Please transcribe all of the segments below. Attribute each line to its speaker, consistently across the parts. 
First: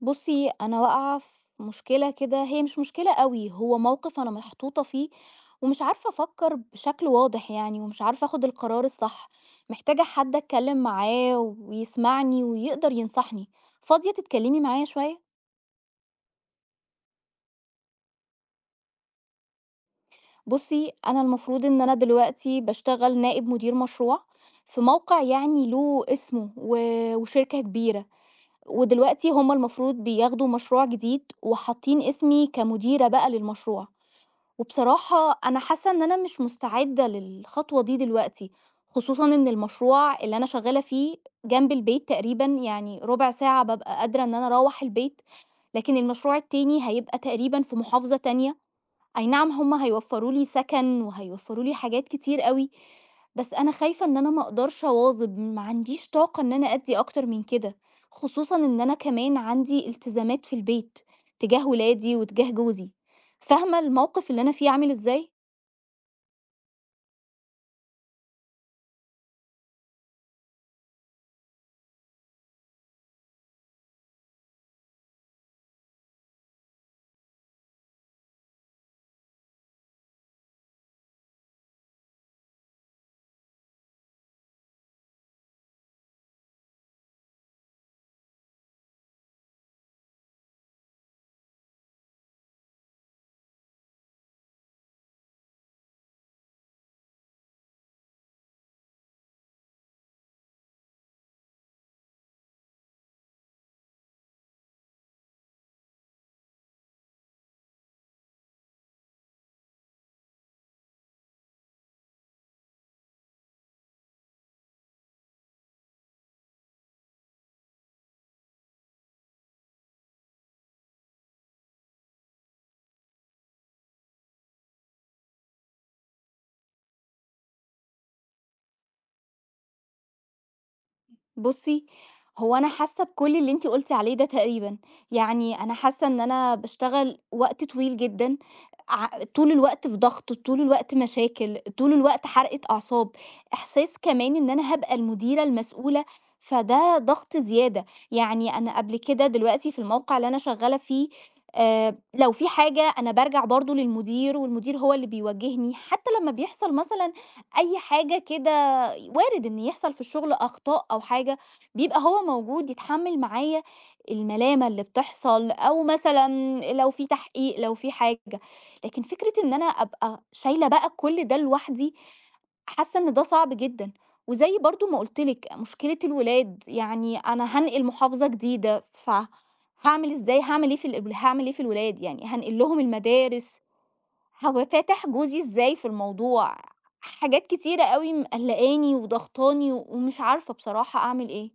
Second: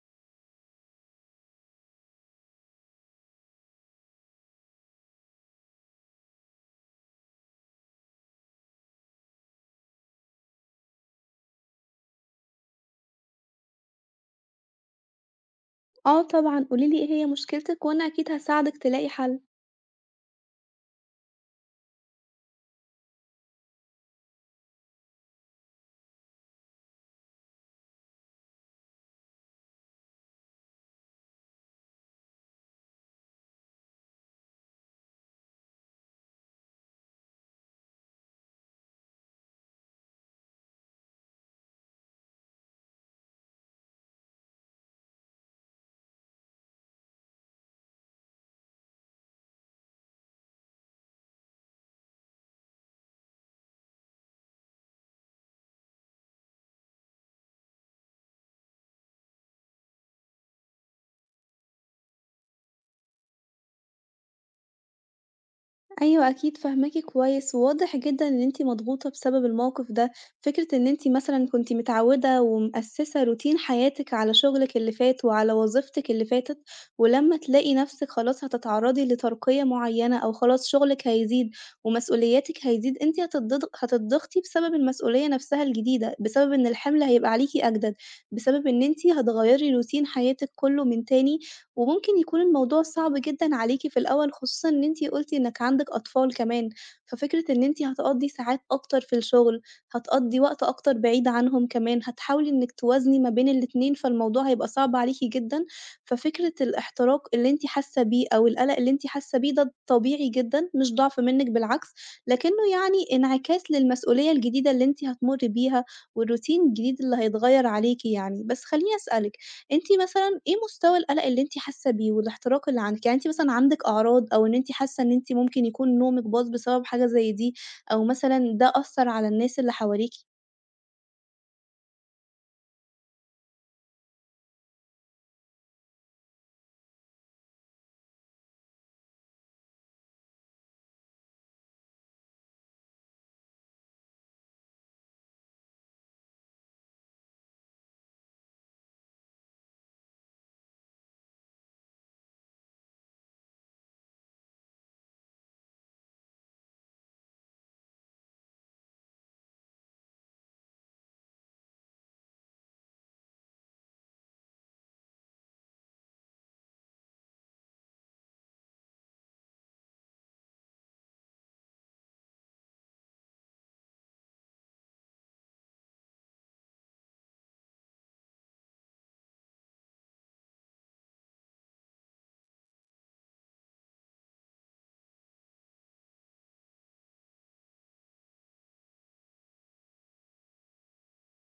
Speaker 1: بُصّي، أنا واقعة في مشكلة كده، هي مش مشكلة أوي، هو موقف أنا محطوطة فيه ومش عارفة أفكّر بشكل واضح يعني ومش عارفة آخُد القرار الصح، محتاجة حد أتكلّم معاه ويسمعني ويقدر ينصحني، فاضية تتكلّمي معايا شوية؟
Speaker 2: آه طبعًا، قولي لي إيه هي مشكلتِك وأنا أكيد هاساعدِك تلاقي حل.
Speaker 1: بُصّي، أنا المفروض إن أنا دلوقتي باشتغل نائب مدير مشروع في موقع يعني له اسمه و وشركة كبيرة، ودلوقتي هم المفروض بياخدوا مشروع جديد وحاطّين اسمي كمديرة بقى للمشروع. وبصراحة أنا حاسة إن أنا مش مستعدة للخطوة دي دلوقتي، خصوصًا إن المشروع اللي أنا شغالة فيه جنب البيت تقريبًا، يعني ربع ساعة بابقى قادرة إن أنا أروّح البيت، لكن المشروع التاني هيبقى تقريبًا في محافظة تانية. أي نعم هم هيوفّروا لي سكن، وهيوفّروا لي حاجات كتير أوي، بس أنا خايفة إن أنا ما أقدرش أواظب، ما عنديش طاقة إن أنا أدّي أكتر من كده، خصوصًا إن أنا كمان عندي التزامات في البيت تجاه ولادي وتجاه جوزي. فاهمة الموقف اللي أنا فيه عامل إزاي؟
Speaker 2: أيوه أكيد فاهماكِ كويس، وواضح جدًا إن أنتِ مضغوطة بسبب الموقف ده، فكرة إن أنتِ مثلًا كنتِ متعودة ومأسسة روتين حياتِك على شغلِك اللي فات وعلى وظيفتِك اللي فاتت، ولمّا تلاقي نفسِك خلاص هتتعرضي لترقية معينة أو خلاص شغلِك هيزيد ومسؤولياتِك هيزيد، أنتِ هتتضغطي بسبب المسؤولية نفسها الجديدة، بسبب إن الحمل هيبقى عليكِ أجدد، بسبب إن أنتِ هتغيّري روتين حياتِك كله من تاني وممكن يكون الموضوع صعب جدًا عليكِ في الأول، خصوصًا إن أنتِ قُلتِ إنِّك عندِك أطفال كمان، ففكرة إن أنتِ هتقضّي ساعات أكتر في الشغل، هتقضّي وقت أكتر بعيد عنهم كمان، هتحاولي إنِّك توازني ما بين الاتنين، فالموضوع هيبقى صعب عليكِ جدًا، ففكرة الاحتراق اللي أنتِ حاسة بيه أو القلق اللي أنتِ حاسة بيه ده طبيعي جدًا، مش ضعف منِّك بالعكس، لكنه يعني انعكاس للمسؤولية الجديدة اللي أنتِ هتمُرّي بيها والروتين الجديد اللي هيتغيّر عليكِ يعني. بس خلّيني أسألِك، أنتِ مثلًا إيه مستوى القلق اللي أنتِ حاسة بيه والاحتراق اللي عندِك؟ يعني أنتِ مثلًا عندِك أعراض أو إن أنتِ حاسة إن أنتِ ممكن يكون نومِك باظ بسبب حاجة زي دي أو مثلًا ده أثّر على الناس اللي حواليكِ؟
Speaker 1: بُصّي، هو أنا حاسة بكل اللي أنتِ قُلتِ عليه ده تقريبًا، يعني أنا حاسة إن أنا باشتغل وقت طويل جدًا، ع طول الوقت في ضغط، طول الوقت مشاكل، طول الوقت حرقة أعصاب، إحساس كمان إن أنا هابقى المديرة المسؤولة، فده ضغط زيادة، يعني أنا قبل كده دلوقتي في الموقع اللي أنا شغالة فيه لو في حاجة أنا بارجع برضه للمدير والمدير هو اللي بيوجّهني، حتى لمّا بيحصل مثلًا أي حاجة كده وارد إن يحصل في الشغل أخطاء أو حاجة، بيبقى هو موجود يتحمّل معايا الملامة اللي بتحصل، أو مثلًا لو في تحقيق، لو في حاجة، لكن فكرة إن أنا أبقى شايلة بقى كل ده لوحدي، حاسة إن ده صعب جدًا، وزي برضه ما قُلت لِك مشكلة الولاد، يعني أنا هانقل محافظة جديدة، فهاعمل إزاي هاعمل إيه في الولاد؟ يعني هانقل لهم المدارس هو فاتح جوزي إزاي في الموضوع، حاجات كتيرة أوي مقلّقاني وضاغطاني ومش عارفة بصراحة أعمل إيه.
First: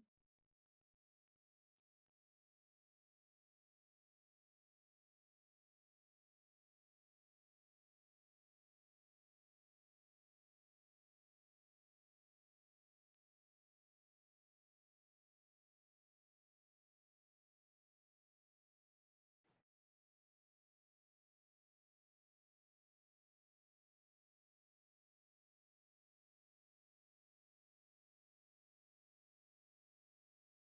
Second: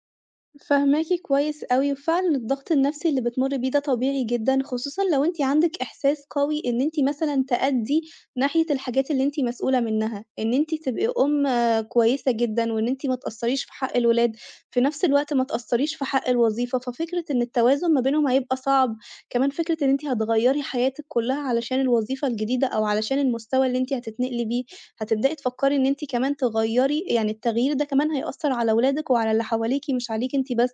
Speaker 2: فاهماكِ كويس أوي، وفعلًا الضغط النفسي اللي بتمُرّي بيه ده طبيعي جدًا، خصوصًا لو أنتِ عندِك إحساس قوي إن أنتِ مثلًا تأدّي ناحية الحاجات اللي أنتِ مسؤولة منها، إن أنتِ تبقي أُم آه، كويسة جدًا، وإن أنتِ ما تقصّريش في حق الولاد، في نفس الوقت ما تقصّريش في حق الوظيفة، ففكرة إن التوازن ما بينهم هيبقى صعب، كمان فكرة إن أنتِ هتغيّري حياتِك كُلّها علشان الوظيفة الجديدة أو علشان المستوى اللي أنتِ هتتنقلي بيه، هتبدئي تفكّري إن أنتِ كمان تغيّري يعني التغيير ده كمان هيأثّر على ولادِك وعلى اللي حواليكِ مش عليكِ أنتِ بس،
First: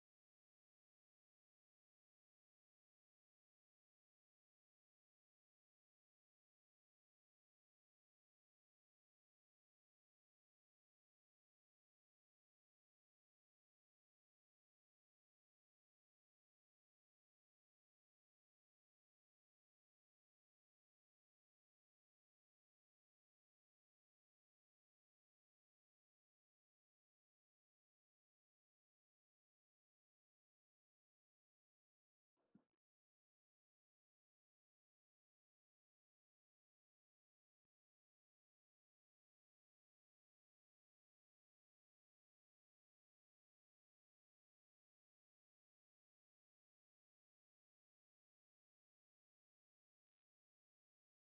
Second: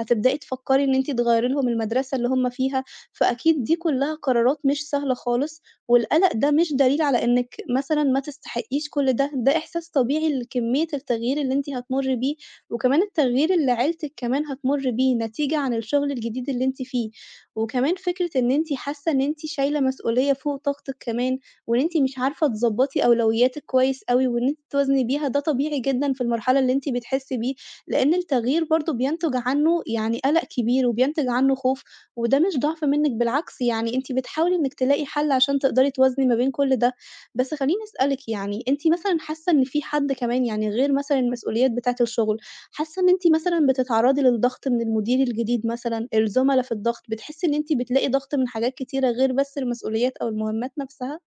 Speaker 2: هتبدئي تفكّري إن أنتِ تغيّري لهم المدرسة اللي هم فيها، فأكيد دي كلّها قرارات مش سهلة خالص، والقلق ده مش دليل على إنِّك مثلًا ما تستحقيش كل ده، ده إحساس طبيعي لكمية التغيير اللي أنتِ هتمُرّي بيه، وكمان التغيير اللي عيلتِك كمان هتمُر بيه نتيجة عن الشغل الجديد اللي أنتِ فيه، وكمان فكرة إن أنتِ حاسة إن أنتِ شايلة مسؤولية فوق طاقتِك كمان، وإن أنتِ مش عارفة تضبّطي أولوياتِك كويس أوي وإن أنتِ توازني بيها، ده طبيعي جدًا في المرحلة اللي أنتِ بتحسّي بيه، لإن التغيير برضه بينتج عنّه يعني قَلَق كبير وبينتج عنّه خوف، وده مش ضعف منِّك بالعكس، يعني أنتِ بتحاولي إنِّك تلاقي حَل عشان تقدري توازني ما بين كل ده. بس خلّيني أسألِك يعني أنتِ مثلًا حاسّة إن في حد كمان يعني غير مثلًا المسؤوليات بتاعة الشغل، حاسّة إن أنتِ مثلًا بتتعرّضي للضغط من المدير الجديد مثلًا، الزُملا في الضغط، بتحسّي إن أنتِ بتلاقي ضغط من حاجات كتيرة غير بس المسؤوليات أو المهمّات نَفْسها؟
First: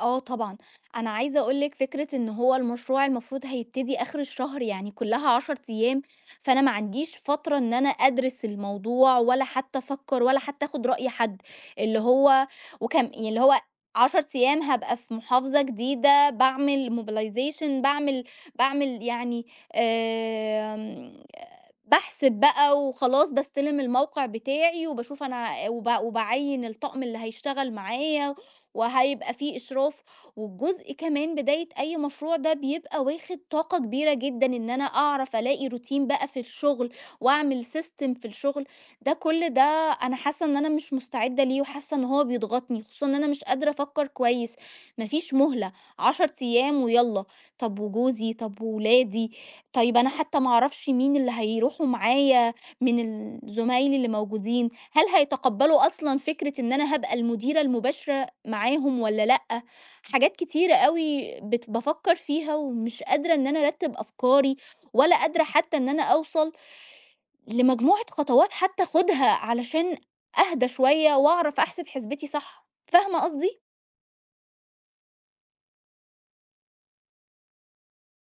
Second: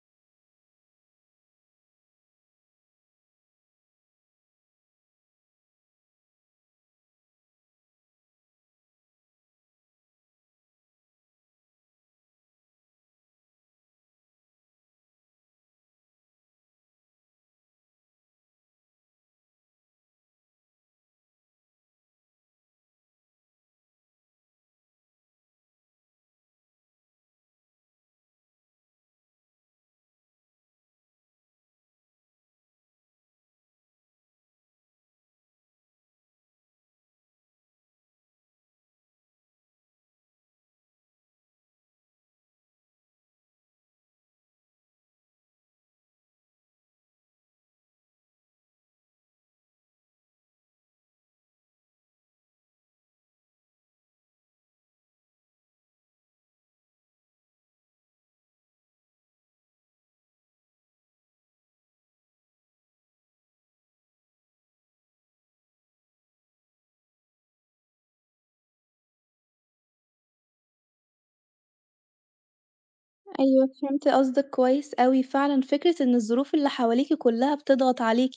Speaker 1: آه طبعًا، أنا عايزة أقول لِك فكرة إن هو المشروع المفروض هيبتدي آخر الشهر يعني كلّها 10 أيام، فأنا ما عنديش فترة إن أنا أدرس الموضوع ولا حتى أفكّر ولا حتى آخُد رأي حد، اللي هو وكم يعني اللي هو 10 أيام هابقى في محافظة جديدة باعمل mobilization باعمل باعمل يعني آمم باحسب بقى وخلاص باستلم الموقع بتاعي وباشوف أنا وباعيّن الطقم اللي هيشتغل معايا وهيبقى فيه إشراف، والجزء كمان بداية أي مشروع ده بيبقى واخد طاقة كبيرة جدًا إن أنا أعرف ألاقي روتين بقى في الشغل، وأعمل system في الشغل، ده كل ده أنا حاسة إن أنا مش مستعدة ليه، وحاسة إن هو بيضغطني، خصوصًا إن أنا مش قادرة أفكر كويس، ما فيش مهلة، 10 أيام ويالّا، طب وجوزي، طب وولادي، طيب أنا حتى ما أعرفش مين اللي هيروحوا معايا من ال زمايلي اللي موجودين، هل هيتقبلوا أصلًا فكرة إن أنا هابقى المديرة المباشرة معاهم والّا لأ، حاجات كتيرة أوي بافكّر فيها ومش قادرة إن أنا أرتّب أفكاري، ولا قادرة حتى إن أنا أوصل لمجموعة خطوات حتى آخُدها علشان أهدى شوية وأعرف أحسب حسبتي صح، فاهمة قصدي؟
Speaker 2: أيوه فهمت قصدِك كويس أوي، فعلًا فكرة إن الظروف اللي حواليكِ كلها بتضغط عليكِ،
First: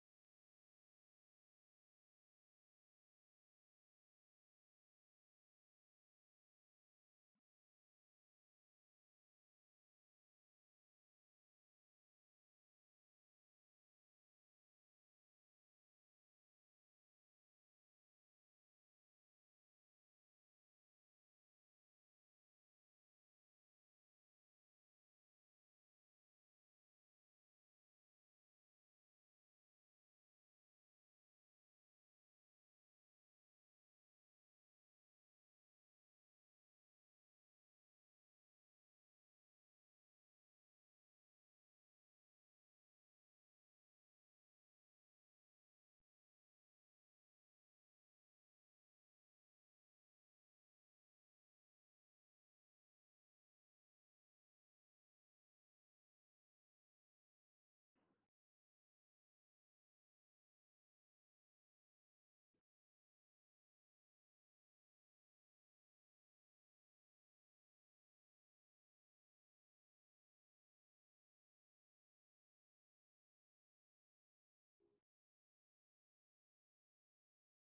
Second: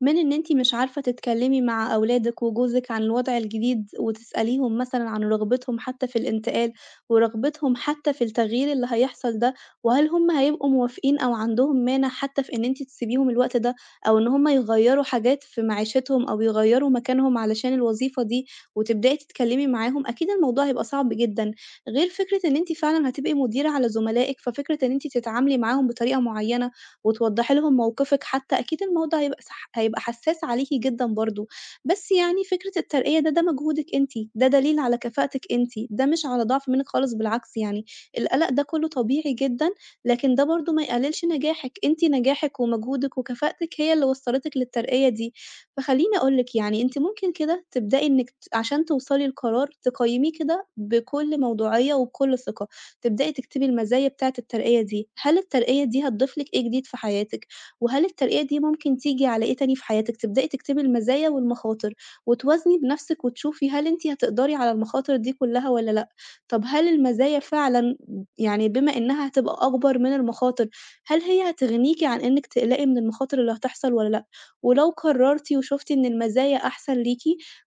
Speaker 2: من إن أنتِ مش عارفة تتكلمي مع أولادِك وجوزِك عن الوضع الجديد، وتسأليهم مثلًا عن رغبتهم حتى في الانتقال، ورغبتهم حتى في التغيير اللي هيحصل ده، وهل هُم هيبقوا موافقين أو عندهم مانع حتى في إن أنتِ تسيبيهم الوقت ده، أو إن هُم يغيّروا حاجات في معيشتهم أو يغيّروا مكانهم علشان الوظيفة دي، وتبدئي تتكلمي معاهم، أكيد الموضوع هيبقى صعب جدًا. غير فكرة إن أنتِ فعلًا هتبقي مديرة على زملائِك، ففكرة إن أنتِ تتعاملي معاهم بطريقة معيّنة وتوضّحي لهم موقفِك حتى، أكيد الموضوع هيبقى حساس عليكِ جدًا برضه. بس يعني فكرة الترقية ده مجهودِك أنتِ، ده دليل على كفاءتِك أنتِ، ده مش على ضعف منِّك خالص بالعكس يعني، القلق ده كلّه طبيعي جدًا، لكن ده برضه ما يقللش نجاحِك، أنتِ نجاحِك ومجهودِك وكفاءتِك هي اللي وصّلتِك للترقية دي. فخلّيني أقول لِك يعني أنتِ ممكن كده تبدئي إنِّك ت عشان توصلي لقرار تقيّميه كده بكل موضوعية وبكل ثقة، تبدئي تكتبي المزايا بتاعة الترقية دي، هل الترقية دي هتضيف لِك إيه جديد في حياتِك، وهل الترقية دي ممكن تيجي على إيه تاني في حياتِك، تبدئي تكتبي المزايا والمخاطر، وتوازني بنفْسِك وتشوفي هل أنتِ هتقدري على المخاطر دي كلّها والّا لأ، طب هل المزايا فعلًا يعني بما إنها هتبقى أكبر من المخاطر، هل هي هتغنيكِ عن إنِّك تقلقي من المخاطر اللي هتحصل والّا لأ؟ ولو قررتِ وشُفتِ إن المزايا أحسن ليكِ،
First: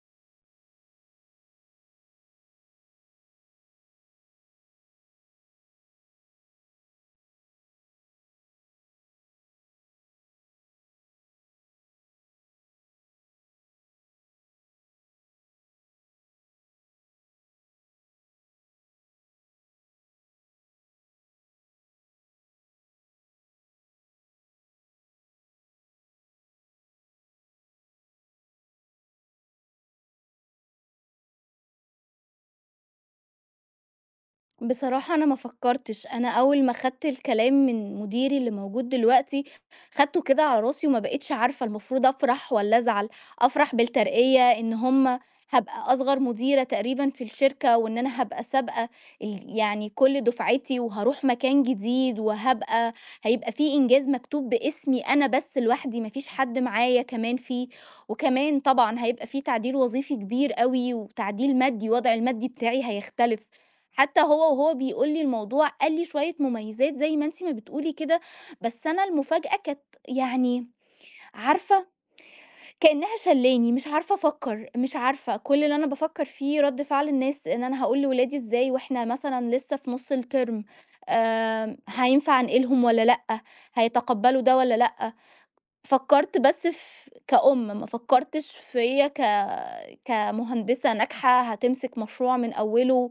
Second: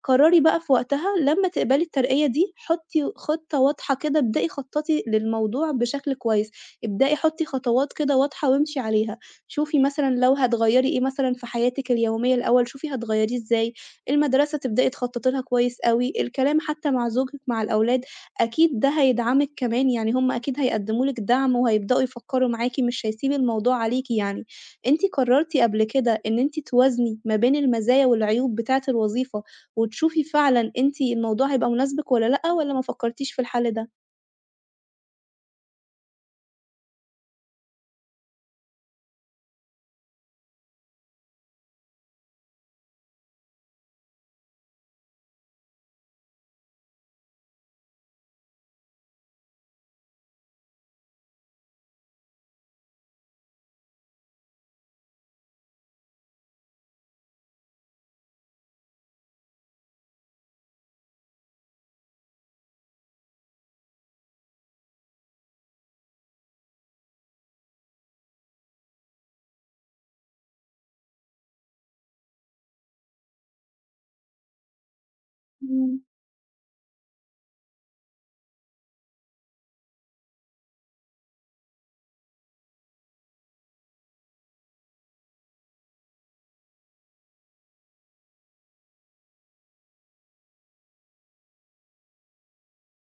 Speaker 2: قرّري بقى في وقتها لمّا تقبلي الترقية دي حُطّي خطة واضحة كده، ابدئي خطّطي للموضوع بشكل كويس، ابدئي حُطّي خطوات كده واضحة وامشي عليها، شوفي مثلًا لو هتغيّري إيه مثلًا في حياتِك اليومية الأول، شوفي هتغيّريه إزاي، المدرسة تبدئي تخطّطي لها كويس أوي، الكلام حتى مع زوجِك مع الأولاد، أكيد ده هيدعمِك كمان، يعني هُم أكيد هيقدّموا لِك دعم وهيبدؤوا يفكّروا معاكِ، مش هيسيب الموضوع عليكِ يعني. أنتِ قررتِ قبل كده إن أنتِ توازني ما بين المزايا والعيوب بتاعة الوظيفة، وتشوفي فعلًا أنتِ الموضوع هيبقى مناسبِك والّا لأ، والّا ما فكرتيش في الحل ده؟
Speaker 1: بصراحة أنا ما فكرتش، أنا أول ما خدت الكلام من مديري اللي موجود دلوقتي، خدته كده على راسي وما بقيتش عارفة المفروض أفرح والّا أزعل، أفرح بالترقية إن هم هابقى أصغر مديرة تقريبًا في الشركة، وإن أنا هابقى سابقة يعني كل دفعتي، وهاروح مكان جديد، هيبقى في إنجاز مكتوب باسمي أنا بس لوحدي، ما فيش حد معايا كمان فيه، وكمان طبعًا هيبقى في تعديل وظيفي كبير أوي، وتعديل مادي، الوضع المادي بتاعي هيختلف. حتى هو بيقول لي الموضوع قال لي شوية مميزات زي ما انتي ما بتقولي كده بس أنا المفاجأة كانت يعني عارفة كأنها شلاني مش عارفة أفكر مش عارفة كل اللي أنا
Speaker 2: إمم،
Speaker 1: بفكر فيه رد فعل الناس إن أنا هقول لولادي إزاي وإحنا مثلا لسه في نص الترم هينفع أنقلهم ولا لأ هيتقبلوا ده ولا لأ فكرت بس في كأم ما فكرتش فيا كمهندسة ناجحة هتمسك مشروع من أوله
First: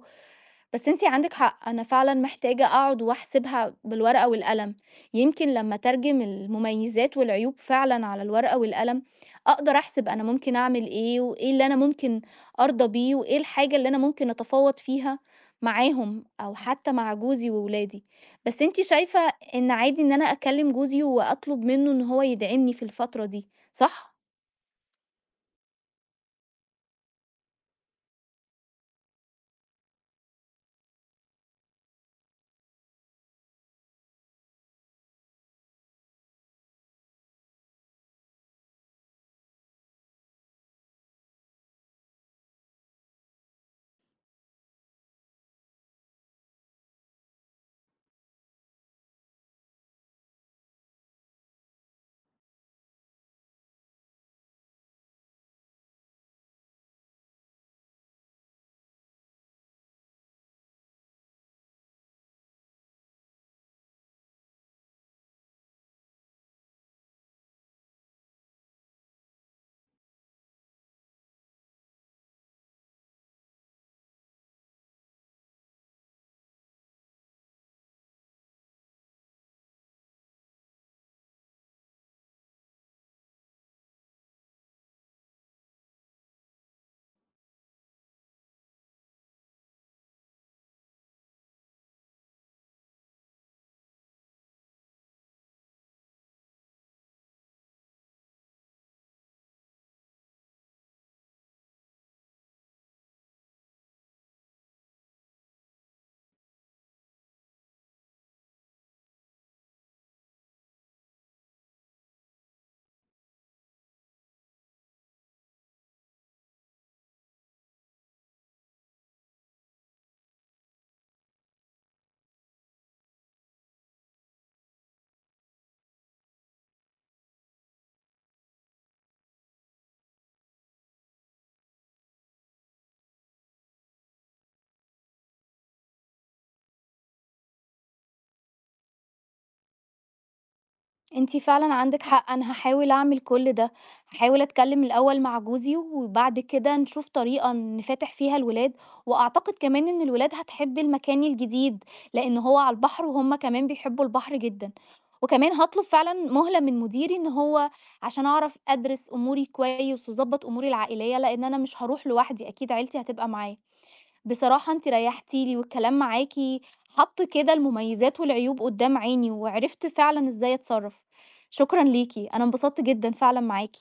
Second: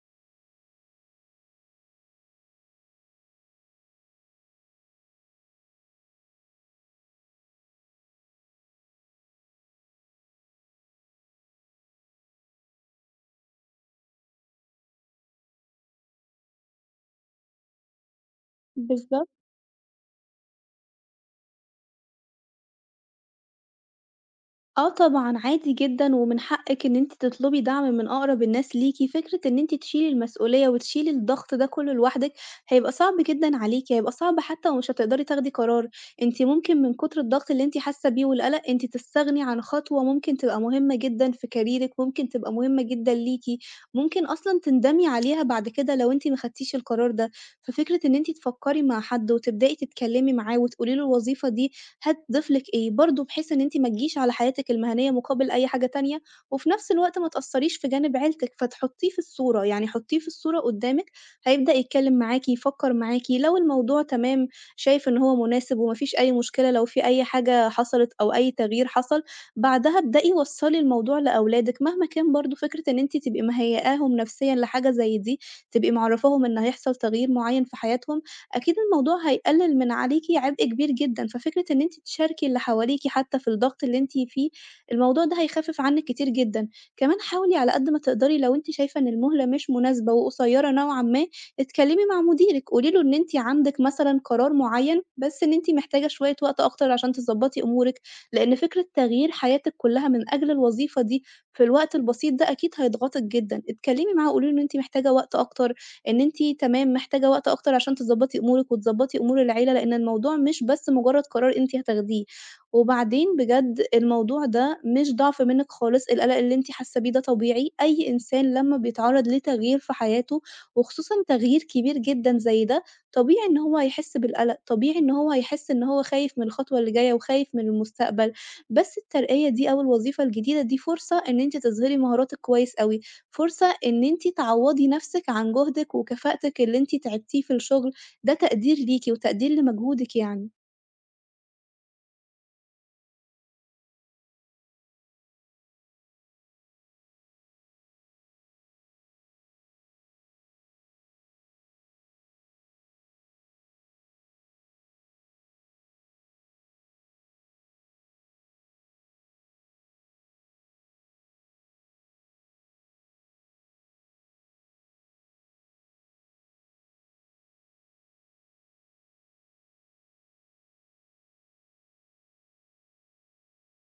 Speaker 1: بس أنتِ عندِك حق، أنا فعلًا محتاجة أقعد وأحسبها بالورقة والقلم، يمكن لمّا أترجم المميزات والعيوب فعلًا على الورقة والقلم، أقدر أحسب أنا ممكن أعمل إيه، وإيه اللي أنا ممكن أرضى بيه، وإيه الحاجة اللي أنا ممكن أتفاوض فيها معاهم أو حتى مع جوزي وولادي. بس أنتِ شايفة
Speaker 2: بالضبط.
Speaker 1: إن عادي إن أنا أكلم جوزي وأطلب منه إن هو يدعمني في الفترة دي، صح؟
Speaker 2: آه طبعًا، عادي جدًا ومن حقِّك إن أنتِ تطلبي دعم من أقرب الناس ليكِ، فكرة إن أنتِ تشيلي المسؤولية وتشيلي الضغط ده كلّه لوحدِك هيبقى صعب جدًا عليكِ، هيبقى صعب حتى ومش هتقدري تاخدي قرار، أنتِ ممكن من كتر الضغط اللي أنتِ حاسة بيه والقلق أنتِ تستغني عن خطوة ممكن تبقى مهمة جدًا في كاريرِك، ممكن تبقى مهمة جدًا ليكِ، ممكن أصلًا تندمي عليها بعد كده لو أنتِ ما خدتيش القرار ده، ففكرة إن أنتِ تفكّري مع حد وتبدئي تتكلمي معاه وتقولي له الوظيفة دي هتضيف لِك إيه، برضه بحيث إن أنتِ ما تجيش على حياتِك المهنية مقابل أي حاجة تانية، وفي نفس الوقت ما تأثّريش في جانب عيلتِك، فتحطيه في الصورة، يعني حطيه في الصورة قدّامِك، هيبدأ يتكلّم معاكِ، يفكّر معاكِ، لو الموضوع تمام شايف إن هو مناسب وما فيش أي مشكلة، لو في أي حاجة حصلت أو أي تغيير حصل، بعدها ابدئي وصّلي الموضوع لأولادِك، مهما كان برضه فكرة إن أنتِ تبقي مهيّئاهم نفسيًا لحاجة زي دي، تبقي معرّفاهم إن هيحصل تغيير معيّن في حياتهم. أكيد الموضوع هيقلل من عليكِ عبء كبير جدًا، ففكرة إن أنتِ تشاركي اللي حواليكِ حتى في الضغط اللي أنتِ فيه، الموضوع ده هيخفف عنِك كتير جدًا. كمان حاولي على قد ما تقدري لو أنتِ شايفة إن المهلة مش مناسبة وقصيرة نوعًا ما، اتكلمي مع مديرِك، قولي له إن أنتِ عندِك مثلًا قرار معين، بس إن أنتِ محتاجة شوية وقت أكتر عشان تضبطي أمورِك، لأن فكرة تغيير حياتِك كلها من أجل الوظيفة دي في الوقت البسيط ده أكيد هيضغطِك جدًا. اتكلمي معاه، قولي له إن أنتِ محتاجة وقت أكتر، إن أنتِ تمام محتاجة وقت أكتر عشان تضبّطي أمورِك وتضبّطي أمور العيلة، لإن الموضوع مش بس مجرّد قرار أنتِ هتاخديه. وبعدين بجد الموضوع ده مش ضعف منِّك خالص، القلق اللي أنتِ حاسة بيه ده طبيعي، أي إنسان لمّا بيتعرّض لتغيير في حياته وخصوصًا تغيير كبير جدًا زي ده، طبيعي إن هو هيحس بالقلق، طبيعي إن هو هيحس إن هو خايف من الخطوة اللي جاية وخايف من المستقبل، بس الترقية دي أو الوظيفة الجديدة دي فرصة إن أنتِ تظهري مهاراتِك كويس أوي. فرصة إن أنتِ تعوّضي نَفْسِك عن جهدِك وكفاءتِك اللي أنتِ تعبتيه في الشغل، ده تقدير ليكِ وتقدير لمجهودِك يعني.
Speaker 1: أنتِ فعلًا عندِك حق، أنا هاحاول أعمل كل ده، هاحاول أتكلم الأول مع جوزي، وبعد كده نشوف طريقة نفاتح فيها الولاد، وأعتقد كمان إن الولاد هتحب المكان الجديد، لأن هو على البحر وهُم كمان بيحبوا البحر جدًا، وكمان هاطلب فعلًا مهلة من مديري إن هو عشان أعرف أدرس أموري كويس وأضبط أموري العائلية، لأن أنا مش هاروح لوحدي، أكيد عيلتي هتبقى معايا. بصراحة أنتِ ريحتِ لي، والكلام معاكِ حَط كده المميزات والعيوب قدّام عيني، وعرفت فعلًا إزاي أتصرّف. شكرًا ليكِ، أنا انبسطت جدًا فعلًا معاكِ.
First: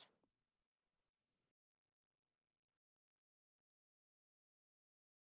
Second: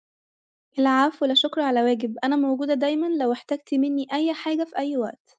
Speaker 2: العفو، لا شكر على واجب، أنا موجودة دايمًا لو احتجتِ منّي أي حاجة في أي وقت.